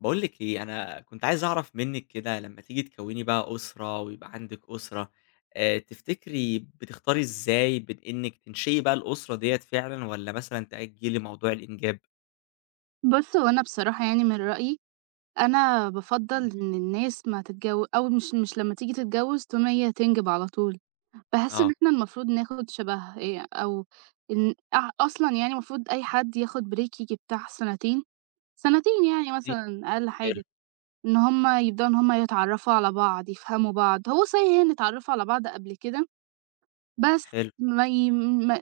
باقول لِك إيه، أنا كنت عايز أعرف منِّك كده لمّا تيجي تكوّني بقى أسرة ويبقى عندِك أسرة، تفتكري بتختاري إزاي بين إنِّك تنشئي بقى الأسرة ديّة فعلًا والّا مثلًا تأجّلي موضوع الإنجاب؟ بُص، هو أنا بصراحة يعني من رأيي، أنا بافضّل إمم. إن الناس ما تتجو أو مش لمّا تيجي تتجوّز تقوم هي تنجب على طول، باحس إن آه، إحنا المفروض ناخد شبه أو إن أصلًا يعني المفروض أي حد ياخد بريك ييجي بتاع سنتين، سنتين يعني مثلًا أقل حلو، حاجة، إن هم يبدؤوا إن هم يتعرّفوا على بعض، يفهموا بعض، هو صحيح هي نتعرّفوا على بعض قبل كده بس حلو، ما ي ما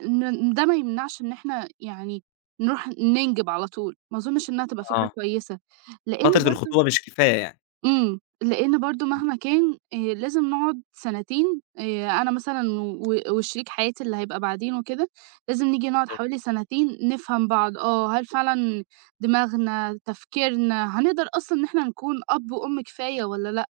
ن ده ما يمنعش إن إحنا يعني نروح ننجب على طول، ما أظنش إنها تبقى فكرة آه. كويسة، لإن فترة برضه الخطوبة مش كفاية يعني. إمم، لإن برضه إمم، مهما كان لازم نقعد سنتين أنا مثلًا و وشريك حياتي اللي هيبقى بعدين وكده، لازم نيجي نقعد حلو، حوالي سنتين نفهم بعض، آه، هل فعلًا دماغنا، تفكيرنا، هنقدر أصلًا إن إحنا نكون أب وأم كفاية والّا لأ؟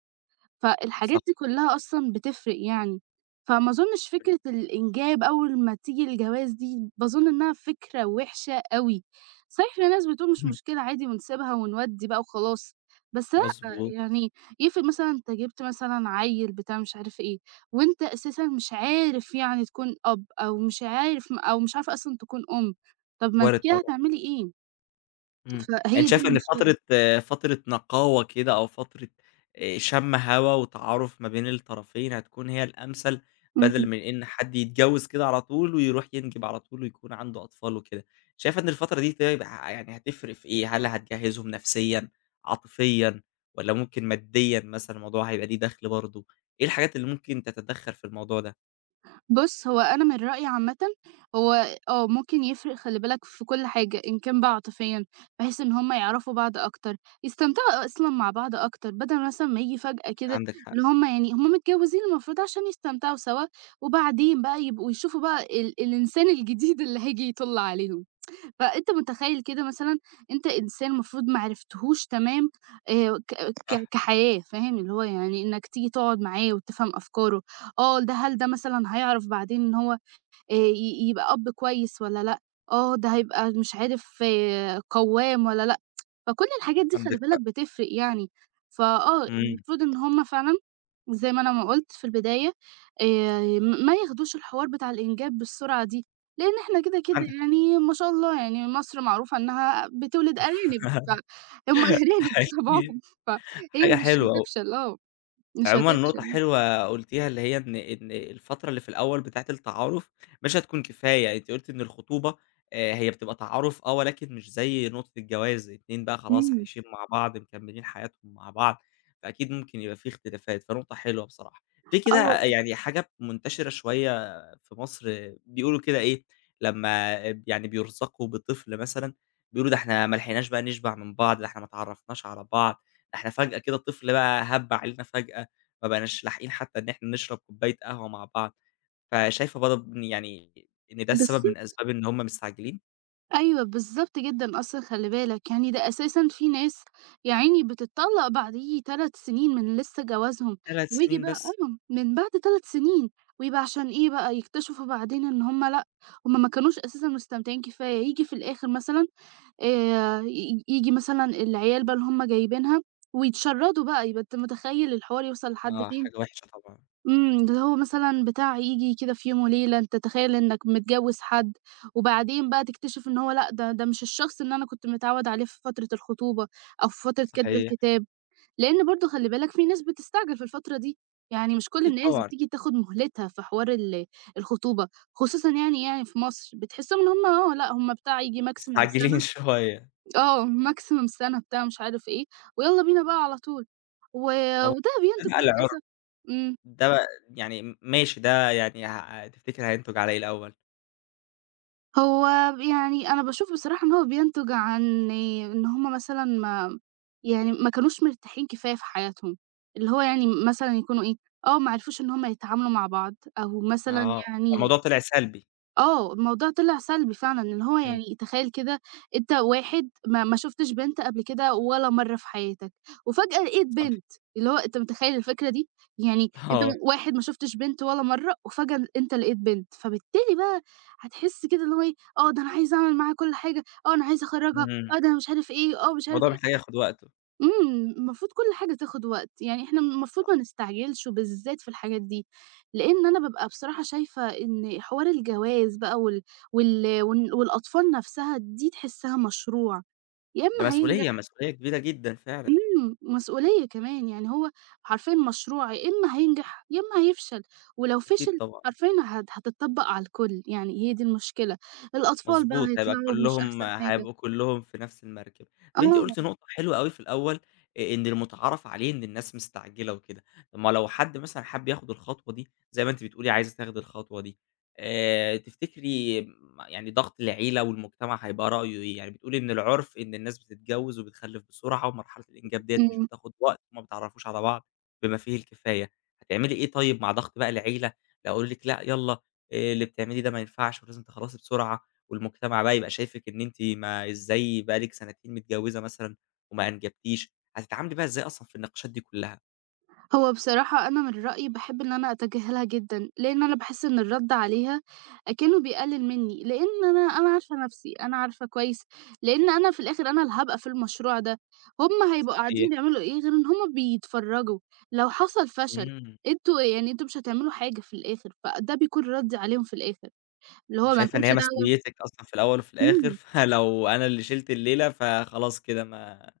فالحاجات صح. دي كلّها أصلًا بتفرق يعني، فما أظنش فكرة الإنجاب أول ما تيجي الجواز دي باظُن إنها فكرة وِحشة أوي، صحيح في ناس بتقول مش إمم. مشكلة عادي ونسيبها ونودّي بقى وخلاص، بس لأ، مضبوط، يعني يفرق مثلًا أنت جِبت مثلًا عيّل بتاع مش عارف إيه، وأنت أساسًا مش عارف يعني تكون أب أو مش عارف أو مش عارفة أصلًا تكون أم، طَب ما أنتِ وارد كده طبعًا. هتعملي إيه؟ إمم. فهي أنتِ دي شايفة إن المشكلة. فترة نقاوة كده أو فترة شَم هوا وتعارُف ما بين الطرفين هتكون هي الأمثل بدل إمم. من إن حد يتجوّز كده على طول ويروح ينجب على طول ويكون عنده أطفال وكده. شايفة إن الفترة دي طيب يعني هتفرق في إيه؟ هل هتجهّزهم نفسيًا، عاطفيًا والّا ممكن ماديًا مثلًا الموضوع هيبقى ليه دَخْل برضه؟ إيه الحاجات اللي ممكن تتدخّل في الموضوع ده؟ بُص، هو أنا من رأيي عامةً هو آه، ممكن يفرق خلّي بالك في كل حاجة، إن كان بقى عاطفيًا بحيث إن هم يعرفوا بعض أكتر، يستمتعوا أصلًا مع بعض أكتر، بدل مثلًا ما ييجي فجأة كده عندِك حق، اللي هم يعني هم متجوزين المفروض عشان يستمتعوا سوا، وبعدين بقى يبقوا يشوفوا بقى الإنسان الجديد اللي هييجي يطُل عليهم. فأنت متخيّل كده مثلًا أنت إنسان المفروض ما عرفتهوش تمام ك صح، ك كحياة فاهم، اللي هو يعني إنّك تيجي تقعد معاه وتفهم أفكاره، آه ده هل ده مثلًا هيعرف بعدين إن هو ي يبقى أب كويس والّا لأ، آه ده هيبقى مش عارف آه، قوّام والّا لأ، فكل الحاجات دي خلّي عندِك بالك حق. بتفرق يعني، فآه إمم، المفروض إن هُم فعلًا زي ما أنا ما قُلت في البداية، آآ م ما ياخدوش الحوار بتاع الإنجاب بالسرعة دي، لإن إحنا كده، كده عندِك حق. يعني ما شاء الله يعني مصر معروفة إنها بتولد أرانب، فهُم أرانب أكيد. بطبعهم، فهي حاجة مش حلوة أوي. هتفشل آه، مش عمومًا نقطة هتفشل. حلوة قُلتيها، اللي هي إن الفترة اللي في الأول بتاعة التعارُف مش هتكون كفاية، يعني أنتِ قُلتِ إن الخطوبة هي بتبقى تعارُف آه، ولكن مش زي نقطة الجواز، اتنين بقى خلاص إمم، عايشين مع بعض، مكمّلين حياتهم مع بعض، فأكيد ممكن يبقى في اختلافات، فنقطة حلوة بصراحة. في آه، كده يعني حاجة منتشرة شوية في مصر بيقولوا كده إيه، لمّا يعني بيرزقوا بطفل مثلًا، بيقولوا ده إحنا ما لحقناش بقى نشبع من بعض، ده إحنا ما اتعرّفناش على بعض، ده إحنا فجأة كده الطفل بقى هَب علينا فجأة. ما بقيناش لاحقين حتى إن إحنا نشرب كوباية قهوة مع بعض، فشايفة برضه إن إن ده السبب بالض من أسباب إن هم مستعجلين؟ أيوه، بالضبط جدًا، أصلًا خلّي بالك يعني ده أساسًا في ناس يا عيني بتتطلّق بعديه 3 سنين من لسه جوازهم، 3 وييجي سنين بقى بس! آه، من بعد 3 سنين، ويبقى عشان إيه بقى، يكتشفوا بعدين إن هُم لأ، هُم ما كانوش أساسًا مستمتعين كفاية، ييجي في الآخر مثلًا ي ييجي مثلًا العيال بقى اللي هُم جايبينها ويتشردوا بقى، يبقى أنت متخيّل الحوار يوصل لحد آه، فين. حاجة وحشة طبعًا، إمم، اللي هو مثلًا بتاع ييجي كده في يوم وليلة، أنت تتخيل إنّك متجوّز حد، وبعدين بقى تكتشف إن هو لأ، ده مش الشخص اللي أنا كنت متعوّد عليه في فترة الخطوبة أو في فترة كَتب صحيح، الكتاب، لإن برضه خلّي بالك في ناس بتستعجل في الفترة دي، يعني مش كل أكيد الناس طبعًا، بتيجي تاخُد مهلتها في حوار الخطوبة، خصوصًا يعني في مصر، بتحسّهم إن هم آه، لأ هم بتاع ييجي maximum مستعجلين سَنة شوية، آه، maximum سَنة بتاع مش عارف إيه، ويالّا بينا بقى على طول، و طبعًا، وده ده بينتج بقى العُرف، للأسف إمم. ده بقى يعني ماشي، ده يعني تفتكر هينتج على إيه الأول؟ هو يعني أنا باشوف بصراحة إن هو بينتج عن إن هم مثلًا ما يعني ما كانوش مرتاحين كفاية في حياتهم، اللي هو يعني مثلًا يكونوا إيه، آه، ما عرفوش إن هم يتعاملوا مع بعض أو مثلًا آه، يعني فالموضوع طلع سلبي، آه، الموضوع طلع سلبي فعلًا، إن هو أيوه يعني تخيل كده أنت واحد ما شُفتش بنت قبل كده ولا مرّة في حياتك، وفجأة لقيت صح، بنت، اللي هو أنت متخيل الفكرة دي؟ يعني أنت آه، واحد ما شُفتش بنت ولا مرّة، وفجأة أنت لقيت بنت، فبالتالي بقى هتحس كده اللي هو إيه، آه، ده أنا عايز أعمل معاها كل حاجة، آه، أنا عايز أخرّجها، إمم، آه، ده أنا مش عارف إيه، آه، مش عارف الموضوع إيه. محتاج ياخد وقته، إمم، المفروض كل حاجة تاخد وقت، يعني إحنا المفروض ما نستعجلش وبالذات في الحاجات دي، لإن أنا بابقى بصراحة شايفة إن حوار الجواز بقى وال والأطفال نفسها دي تحسّها مشروع، يا ده إمّا هينجح مسؤولية، مسؤولية كبيرة جدًا فعلًا، إمم، مسؤولية كمان، يعني هو حرفيًا مشروع يا إمّا هينجح يا إمّا هيفشل، ولو أكيد فشل طبعًا. حرفيًا هتتطبّق على الكل، يعني هي دي المشكلة، الأطفال بقى مضبوط، هيبقى هيطلعوا مش كلّهم، أحسن حاجة، هيبقوا كلّهم في نفس المركب. طَب أنتِ آه، قُلتِ نقطة حلوة أوي في الأول، إن المُتعارف عليه إن الناس مستعجلة وكده، طَب ما لو حد مثلًا حَب ياخد الخطوة دي زي ما أنتِ بتقولي عايزة تاخدي الخطوة دي، تفتكري يعني ضغط العيلة والمجتمع هيبقى رأيه إيه؟ يعني بتقولي إن العُرف إن الناس بتتجوّز وبتخلِّف بسرعة ومرحلة الإنجاب ديّة مش إمم. بتاخد وقت وما بيتعرّفوش على بعض بما فيه الكفاية، هتعملي إيه طيب مع ضغط بقى العيلة؟ لو قالوا لِك لأ يالّا اللي بتعمليه ده ما ينفعش ولازم تخلّصي بسرعة. والمجتمع بقى يبقى شايفِك إن أنتِ ما إزاي بقى لِك سنتين متجوزة مثلًا وما أنجبتيش، هتتعاملي بقى إزاي أصلًا في النقاشات دي كلها؟ هو بصراحة أنا من رأيي باحب إن أنا أتجاهلها جدًا، لإن أنا باحس إن الرد عليها أكنه بيقلل مني، لإن أنا عارفة نفسي، أنا عارفة كويس، لإن أنا في الآخر أنا اللي هابقى في المشروع ده، هُم هيبقوا صحيح. قاعدين بيعملوا إيه غير إن هُم بيتفرّجوا، لو حصل فشل إمم، أنتم مش هتعملوا حاجة في الآخر، فده بيكون ردي عليهم في الآخر، اللي هو ما شايفة إن لكمش هي دعوة مسؤوليتِك أصلًا في الأول وفي الآخر، إمم، فلو أنا اللي شِلت الليلة فخلاص كده ما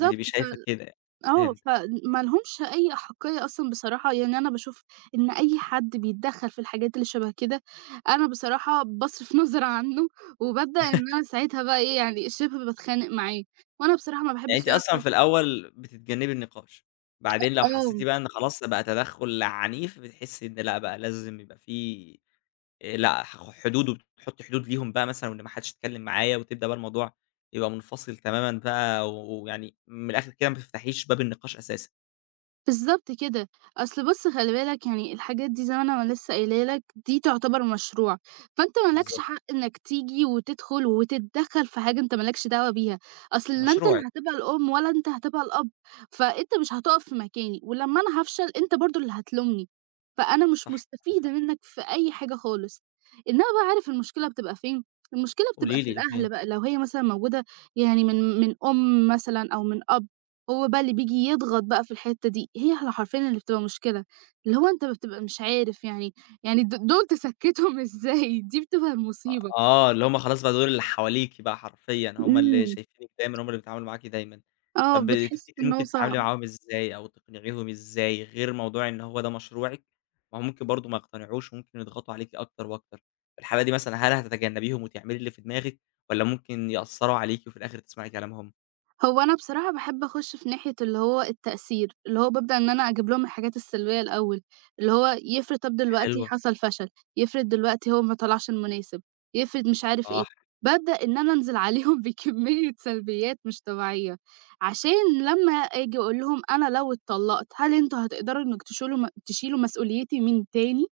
بتبقي شايفة كده يعني، آه، فهمتِك، فما لهمش أي أحَقيّة أصلًا بصراحة، يعني أنا باشوف إن أي حد بيتدخّل في الحاجات اللي شبه كده، أنا بصراحة باصرف نظر عنه، وبابدأ إن أنا ساعتها بقى إيه، يعني شِبه باتخانق معاه، وأنا بصراحة ما يعني باحبش أنتِ إن أنا أصلًا حد في الأول بتتجنبي النقاش، بعدين لو حسيتِ آه. بقى إن خلاص بقى تدخُّل عنيف بتحسي إن لأ بقى لازم يبقى في لأ، حدود، وبتحُط حدود ليهم بقى مثلًا وإن ما حدّش يتكلّم معايا وتبدأ بقى الموضوع يبقى منفصل تمامًا بقى ويعني من الآخِر كده ما تفتحيش باب النقاش أساسًا. بالضبط كده. أصل بُص خلّي بالك يعني الحاجات دي زي ما أنا ما لسه قايله لك دي تعتبر مشروع، فأنت ما لكش بالضبط. حق إنّك تيجي وتدخل وتتدخّل في حاجة أنت ما لكش دعوة بيها، أصل لا أنت اللي مشروعِك، هتبقى الأم ولا أنت هتبقى الأب، فأنت مش هتُقف في مكاني، ولمّا أنا هافشل أنت برضه اللي هتلومني، فأنا مش صح، عندِك مستفيدة حق. منّك في أي حاجة خالص. إنّما بقى عارف المشكلة بتبقى فين؟ المشكلة بتبقى قولي في لي فين؟ الأهل بقى، لو هي مثلًا موجودة يعني من أم مثلًا أو من أب. هو بقى اللي بييجي يضغط بقى في الحتّة دي، هي حرفيًا اللي بتبقى مشكلة، اللي هو أنت بتبقى مش عارف يعني يعني دول تسكّتهم إزاي؟ دي بتبقى أ المصيبة. آه، اللي هم خلاص بقى دول اللي حواليكِ بقى حرفيًا، هم اللي إمم. شايفينِك دايمًا، هم اللي بيتعاملوا معاكِ دايمًا. آه، طب بتحس تفتكري إن هو ممكن صعب. تتعاملي معاهم إزاي أو تقنعيهم إزاي غير موضوع إن هو ده مشروعِك، ما هو ممكن برضه ما يقتنعوش وممكن يضغطوا عليكِ أكتر وأكتر، في الحالة دي مثلًا هل هتتجنبيهم وتعملي اللي في دماغِك والّا ممكن يأثّروا عليكِ وفي الآخر تسمعي كلامهم؟ هو أنا بصراحة باحب أخُش في ناحية اللي هو التأثير، اللي هو بابدأ إن أنا أجيب لهم الحاجات السلبية الأول، اللي هو يفرض طَب دلوقتي حلوة، حصل فشل، يفرض دلوقتي هو ما طلعش المناسب، يفرض مش عارف إيه، صح، بابدأ إن أنا أنزل عليهم بكمية سلبيات مش طبيعية، عشان لمّا آجي أقول لهم أنا لو اتطلّقت هل أنتم هتقدروا إنكم تشولوا م تشيلوا مسؤوليتي من تاني؟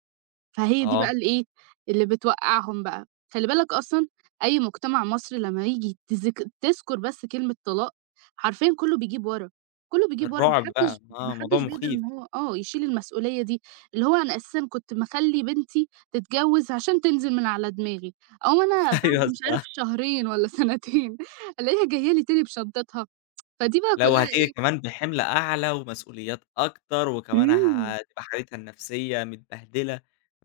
فهي دي بقى آه، اللي إيه، اللي بتوقّعهم بقى. خلّي بالك أصلًا أي مجتمع مصري لمّا ييجي تذكر بس كلمة طلاق، حرفيًا كُلّه بيجيب ورا، كُلّه بيجيب ورا، ما الرعب بقى، حدّش ما آه، موضوع حدّش بيقدر مخيف. إن هو آه، يشيل المسؤولية دي، اللي هو أنا أساسًا كنت مخلّي بنتي تتجوّز عشان تنزل من على دماغي، أقوم أنا بعد أيوه مش عارف صح. شهرين والّا سنتين ألاقيها جاية لي تاني بشنطتها، فدي بقى لا كُلّها وهتيجي إيه كمان بحِمْل أعلى ومسؤوليات أكتر، وكمان إمم، هتبقى حالتها النفسية متبهدلة،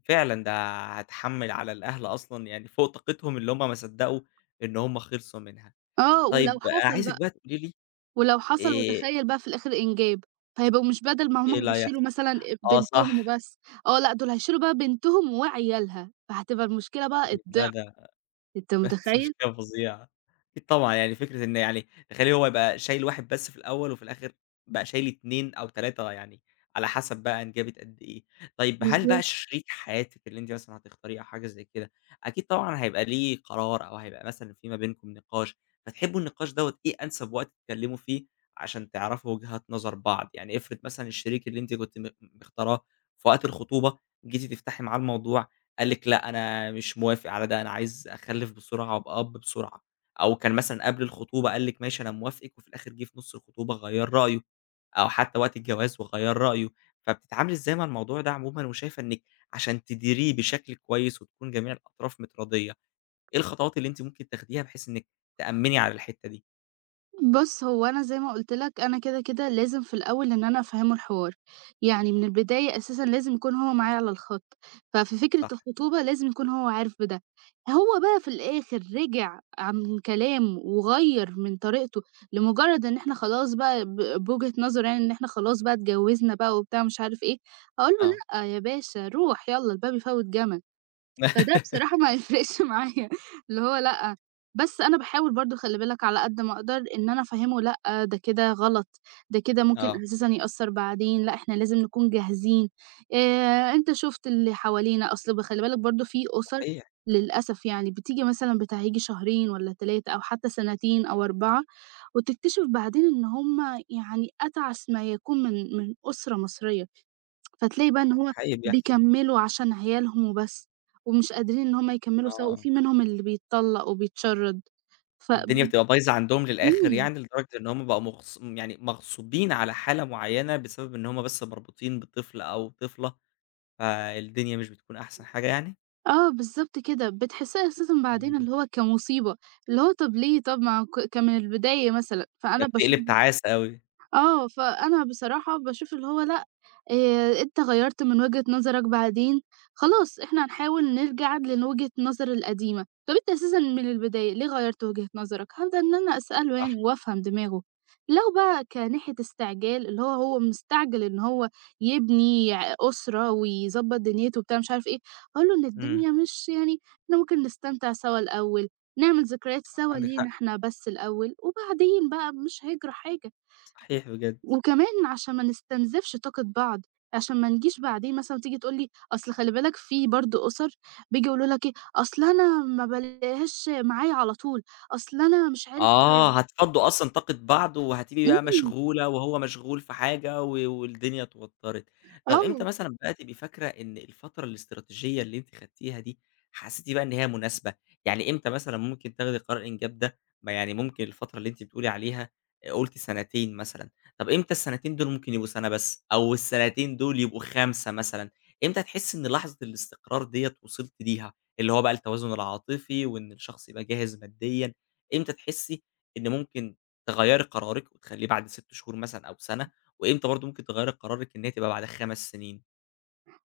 فعلًا ده هتحمّل على الأهل أصلًا يعني فوق طاقتهم اللي هم ما صدّقوا إن هم خلصوا منها. آه، ولو طيب حصل عايزِك بقى بقى تقولي لي ولو حصل آآ وتخيّل بقى في الآخر إنجاب، فهيبقوا مش بدل ما إيه هُم اللي بيشيلوا هيحصل؟ مثلًا آه بنتهم صح، وبس، آه لأ دول هيشيلوا بقى بنتهم وعيالها، فهتبقى المشكلة بقى إمم، لا الضِعف، ده أنت كانت متخيّل؟ مشكلة فظيعة. أكيد طبعًا، يعني فكرة إن يعني تخيّلي هو يبقى شايل واحد بس في الأول وفي الآخر بقى شايل 2 أو 3 يعني على حسب بقى أنجبت قد إيه. طيب هل بقى بالضبط. شريك حياتِك اللي أنتِ مثلًا هتختاريه أو حاجة زي كده، أكيد طبعًا هيبقى ليه قرار أو هيبقى مثلًا في ما بينكم نقاش، فتحبّوا النقاش دوّة إيه أنسب وقت تتكلّموا فيه عشان تعرفوا وجهات نظر بعض؟ يعني افرض مثلًا الشريك اللي أنتِ كنتِ مختاراه في وقت الخطوبة، جيتِ تفتحي معاه الموضوع قال لِك لأ، أنا مش موافق على ده، أنا عايز أخلِّف بسرعة وأبقى أب بسرعة، أو كان مثلًا قبل الخطوبة قال لِك ماشي أنا موافقِك، وفي الآخر جِه في نُص الخطوبة غيّر رأيه، أو حتى وقت الجواز وغيّر رأيه، فبتتعاملي إزاي مع الموضوع ده عمومًا، وشايفة إنِّك عشان تديريه بشكل كويس وتكون جميع الأطراف متراضية، إيه الخطوات اللي أنتِ ممكن تاخديها بحيث إنِّك تأمِّني على الحتّة دي؟ بُص، هو أنا زي ما قُلت لك أنا كده، كده لازم في الأول إن أنا أفهّمه الحوار، يعني من البداية أساسًا لازم يكون هو معايا على الخط، ففي فكرة صح، الخطوبة لازم يكون هو عارف بده. هو بقى في الآخر رِجع عن كلامه وغيّر من طريقته لمجرد إن إحنا خلاص بقى بوجهة نظره يعني إن إحنا خلاص بقى اتجوّزنا بقى وبتاع ومش عارف إيه، هاقول له: آه، "لأ يا باشا روح يالّا الباب يفوّت جمل." فده بصراحة ما هيفرقش معايا اللي هو لأ، بس أنا باحاول برضه خلّي بالك على قد ما أقدر إن أنا أفهّمه لأ، ده كده غلط، ده كده ممكن آه، أساسًا يأثّر بعدين، لأ إحنا لازم نكون جاهزين، أنت شُفت اللي حوالينا، أصل خلّي بالك برضه في أُسَر صحيح، للأسف يعني بتيجي مثلًا بتهيّجي شهرين والّا 3 أو حتى سنتين أو 4 وتكتشف بعدين إن هم يعني أتعس ما يكون من أسرة مصرية. فتلاقي بقى إن هو حقيقي بيحصل، بيكمّلوا عشان عيالهم وبس، ومش قادرين إن هم يكمّلوا سوا، آه. وفي منهم اللي بيتطلّق وبيتشرّد، فب الدنيا بتبقى بايظة عندهم للآخر إمم، يعني، لدرجة إن هم بقوا يعني مغصوبين على حالة معيّنة بسبب إن هم بس مربوطين بطفل أو طفلة، فالدنيا مش بتكون أحسن حاجة يعني؟ آه بالضبط كده، بتحسّيها أساسًا بعدين إمم، اللي هو كمصيبة، اللي هو طَب ليه طَب ما هو كان من البداية مثلًا، ده فأنا باشوف بتقلب تعاسة أوي، آه، فأنا بصراحة باشوف اللي هو لأ، أنت غيّرت من وجهة نظرك بعدين، خلاص إحنا هنحاول نرجع لوجهة النظر القديمة، طَب أنت أساسًا من البداية ليه غيّرت وجهة نظرك؟ هابدأ إن أنا أسأله صح، يعني وأفهم دماغه، لو بقى كناحية استعجال اللي هو هو مستعجل إن هو يبني أسرة ويضبّط دنيته وبتاع مش عارف إيه، هاقول له إن إمم، الدنيا مش يعني إحنا ممكن نستمتع سوا الأول، نعمل ذكريات صح سوا عندِك لينا حق، إحنا بس الأول، وبعدين بقى مش هيجرى حاجة. صحيح بجد. وكمان عشان ما نستنزفش طاقة بعض، عشان ما نجيش بعدين مثلًا تيجي تقول لي أصل خلي بالك في برضه أُسَر بييجوا يقولوا لك إيه، أصل أنا ما بالاقيهاش معايا على طول، أصل أنا مش عارف آه، هتفضّوا أصلًا طاقة بعض وهتبقي بقى إمم، مشغولة وهو مشغول في حاجة والدنيا اتوتّرت. طَب إمتى آه. مثلًا بقى تبقي فاكرة إن الفترة الاستراتيجية اللي أنتِ خدتيها دي، حسيتِ بقى إن هي مناسبة؟ يعني إمتى مثلًا ممكن تاخدي قرار الإنجاب ده؟ ما يعني ممكن الفترة اللي أنتِ بتقولي عليها، قُلتِ سنتين مثلًا، طَب إمتى السنتين دول ممكن يبقوا سَنة بس أو السنتين دول يبقوا 5 مثلًا؟ إمتى تحسّي إن لحظة الاستقرار ديّة وصلتِ ليها، اللي هو بقى التوازن العاطفي وإن الشخص يبقى جاهز ماديًا؟ إمتى تحسي إن ممكن تغيّري قرارِك وتخلّيه بعد 6 شهور مثلًا أو سَنة، وإمتى برضه ممكن تغيّري قرارِك إن هي تبقى بعد 5 سنين؟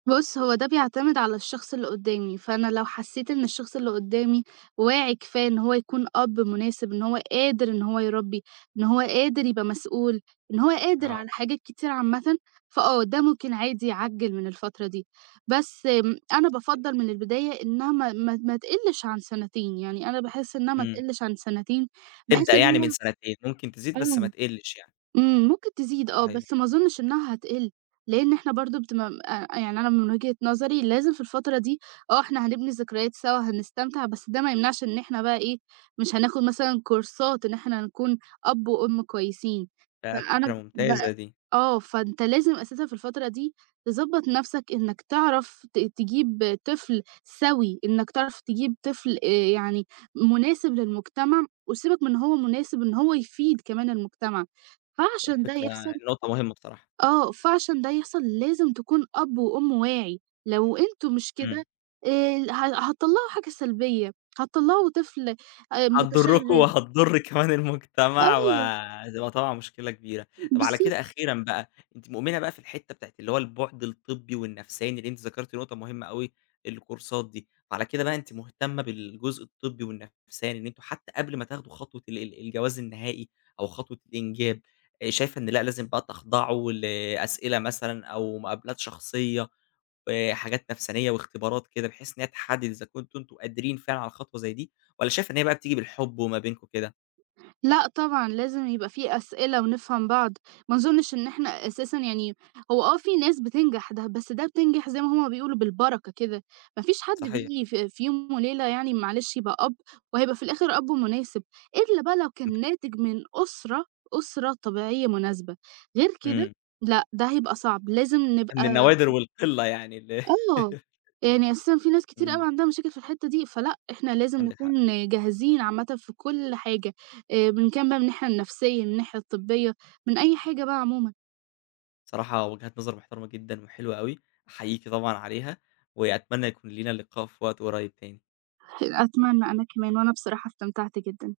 بُص، هو ده بيعتمد على الشخص اللي قدّامي، فأنا لو حسّيت إن الشخص اللي قدّامي واعي كفاية إن هو يكون أب مناسب، إن هو قادر إن هو يربّي، إن هو قادر يبقى مسؤول، إن هو قادر آه، على حاجات كتير عامةً، فآه، ده ممكن عادي يعجّل من الفترة دي. بس أنا بافضّل من البداية إنها ما تقلّش عن سنتين، يعني أنا باحس إنها ما إمم، تقلّش عن سنتين، بحيث تبدأ إن يعني من هو سنتين، ممكن تزيد آه. بس ما تقلّش يعني، إمم، ممكن تزيد آه، صحيح، بس ما أظُنّش إنها هتقِل، لإن إحنا برضه بتم يعني أنا من وجهة نظري لازم في الفترة دي آه، إحنا هنبني ذكريات سوا، هنستمتع، بس ده ما يمنعش إن إحنا بقى إيه، مش هناخُد مثلًا كورسات إن إحنا نكون أب وأم كويسين. ده فكرة فأنا ب ممتازة دي، آه، فأنت لازم أساسًا في الفترة دي تضبّط نَفْسك إنّك تعرف تجيب طفل سَوي، إنّك تعرف تجيب طفل يعني مناسب للمجتمع وسيبك من إن هو مناسب، إن هو يفيد كمان المجتمع. فعشان ده فكرة يحصل نقطة مهمة بصراحة، آه، فعشان ده يحصل لازم تكون أب وأم واعي، لو أنتم مش إمم. كده ه هتطلّعوا حاجة سلبية، هتطلّعوا طفل هتضركم متشرد، وهتضر كمان المجتمع آه وهتبقى طبعًا مشكلة كبيرة. طب على كده بالضبط. أخيرًا بقى، أنتِ مؤمنة بقى في الحتّة بتاعة اللي هو البُعد الطبّي والنفساني، اللي أنتِ ذكرتِ نقطة مهمة أوي، الكورسات دي، فعلى كده بقى أنتِ مهتمة بالجزء الطبّي والنفساني، إن أنتم حتى قبل ما تاخدوا خطوة ال الجواز النهائي أو خطوة الإنجاب، شايفة إن لأ، لازم بقى تخضعوا لأسئلة مثلًا أو مقابلات شخصية، وحاجات نفسانية واختبارات كده، بحيث إن هي تحدد إذا كنتم أنتم قادرين فعلًا على خطوة زي دي، والّا شايفة إن هي بقى بتيجي بالحب وما بينكم كده؟ لأ طبعًا، لازم يبقى في أسئلة ونفهم بعض، ما أظنش إن إحنا أساسًا يعني هو آه في ناس بتنجح ده بس ده بتنجح زي ما هُم بيقولوا بالبركة كده، ما فيش حد صحيح، بييجي في يوم وليلة يعني معلش يبقى أب، وهيبقى في الآخر أب مناسب، إلا بقى لو عندِك كان حق، ناتج من أسرة أسرة طبيعية مناسبة، غير كده إمم، لأ، ده هيبقى صعب، لازم من نبقى النوادر والقلة يعني ال، آه، يعني أساسًا في ناس كتير إمم، أوي عندها مشاكل في الحتّة دي، فلأ إحنا لازم عندِك حق، نكون جاهزين عامةً في كل حاجة، من كان بقى من الناحية النفسية، من الناحية الطبية، من أي حاجة بقى عمومًا. بصراحة وجهات نظر محترمة جدًا وحلوة أوي، أحييكِ طبعًا عليها، وأتمنى يكون لينا لقاء في وقت قريب تاني. أتمنى أنا كمان، وأنا بصراحة استمتعت جدًا.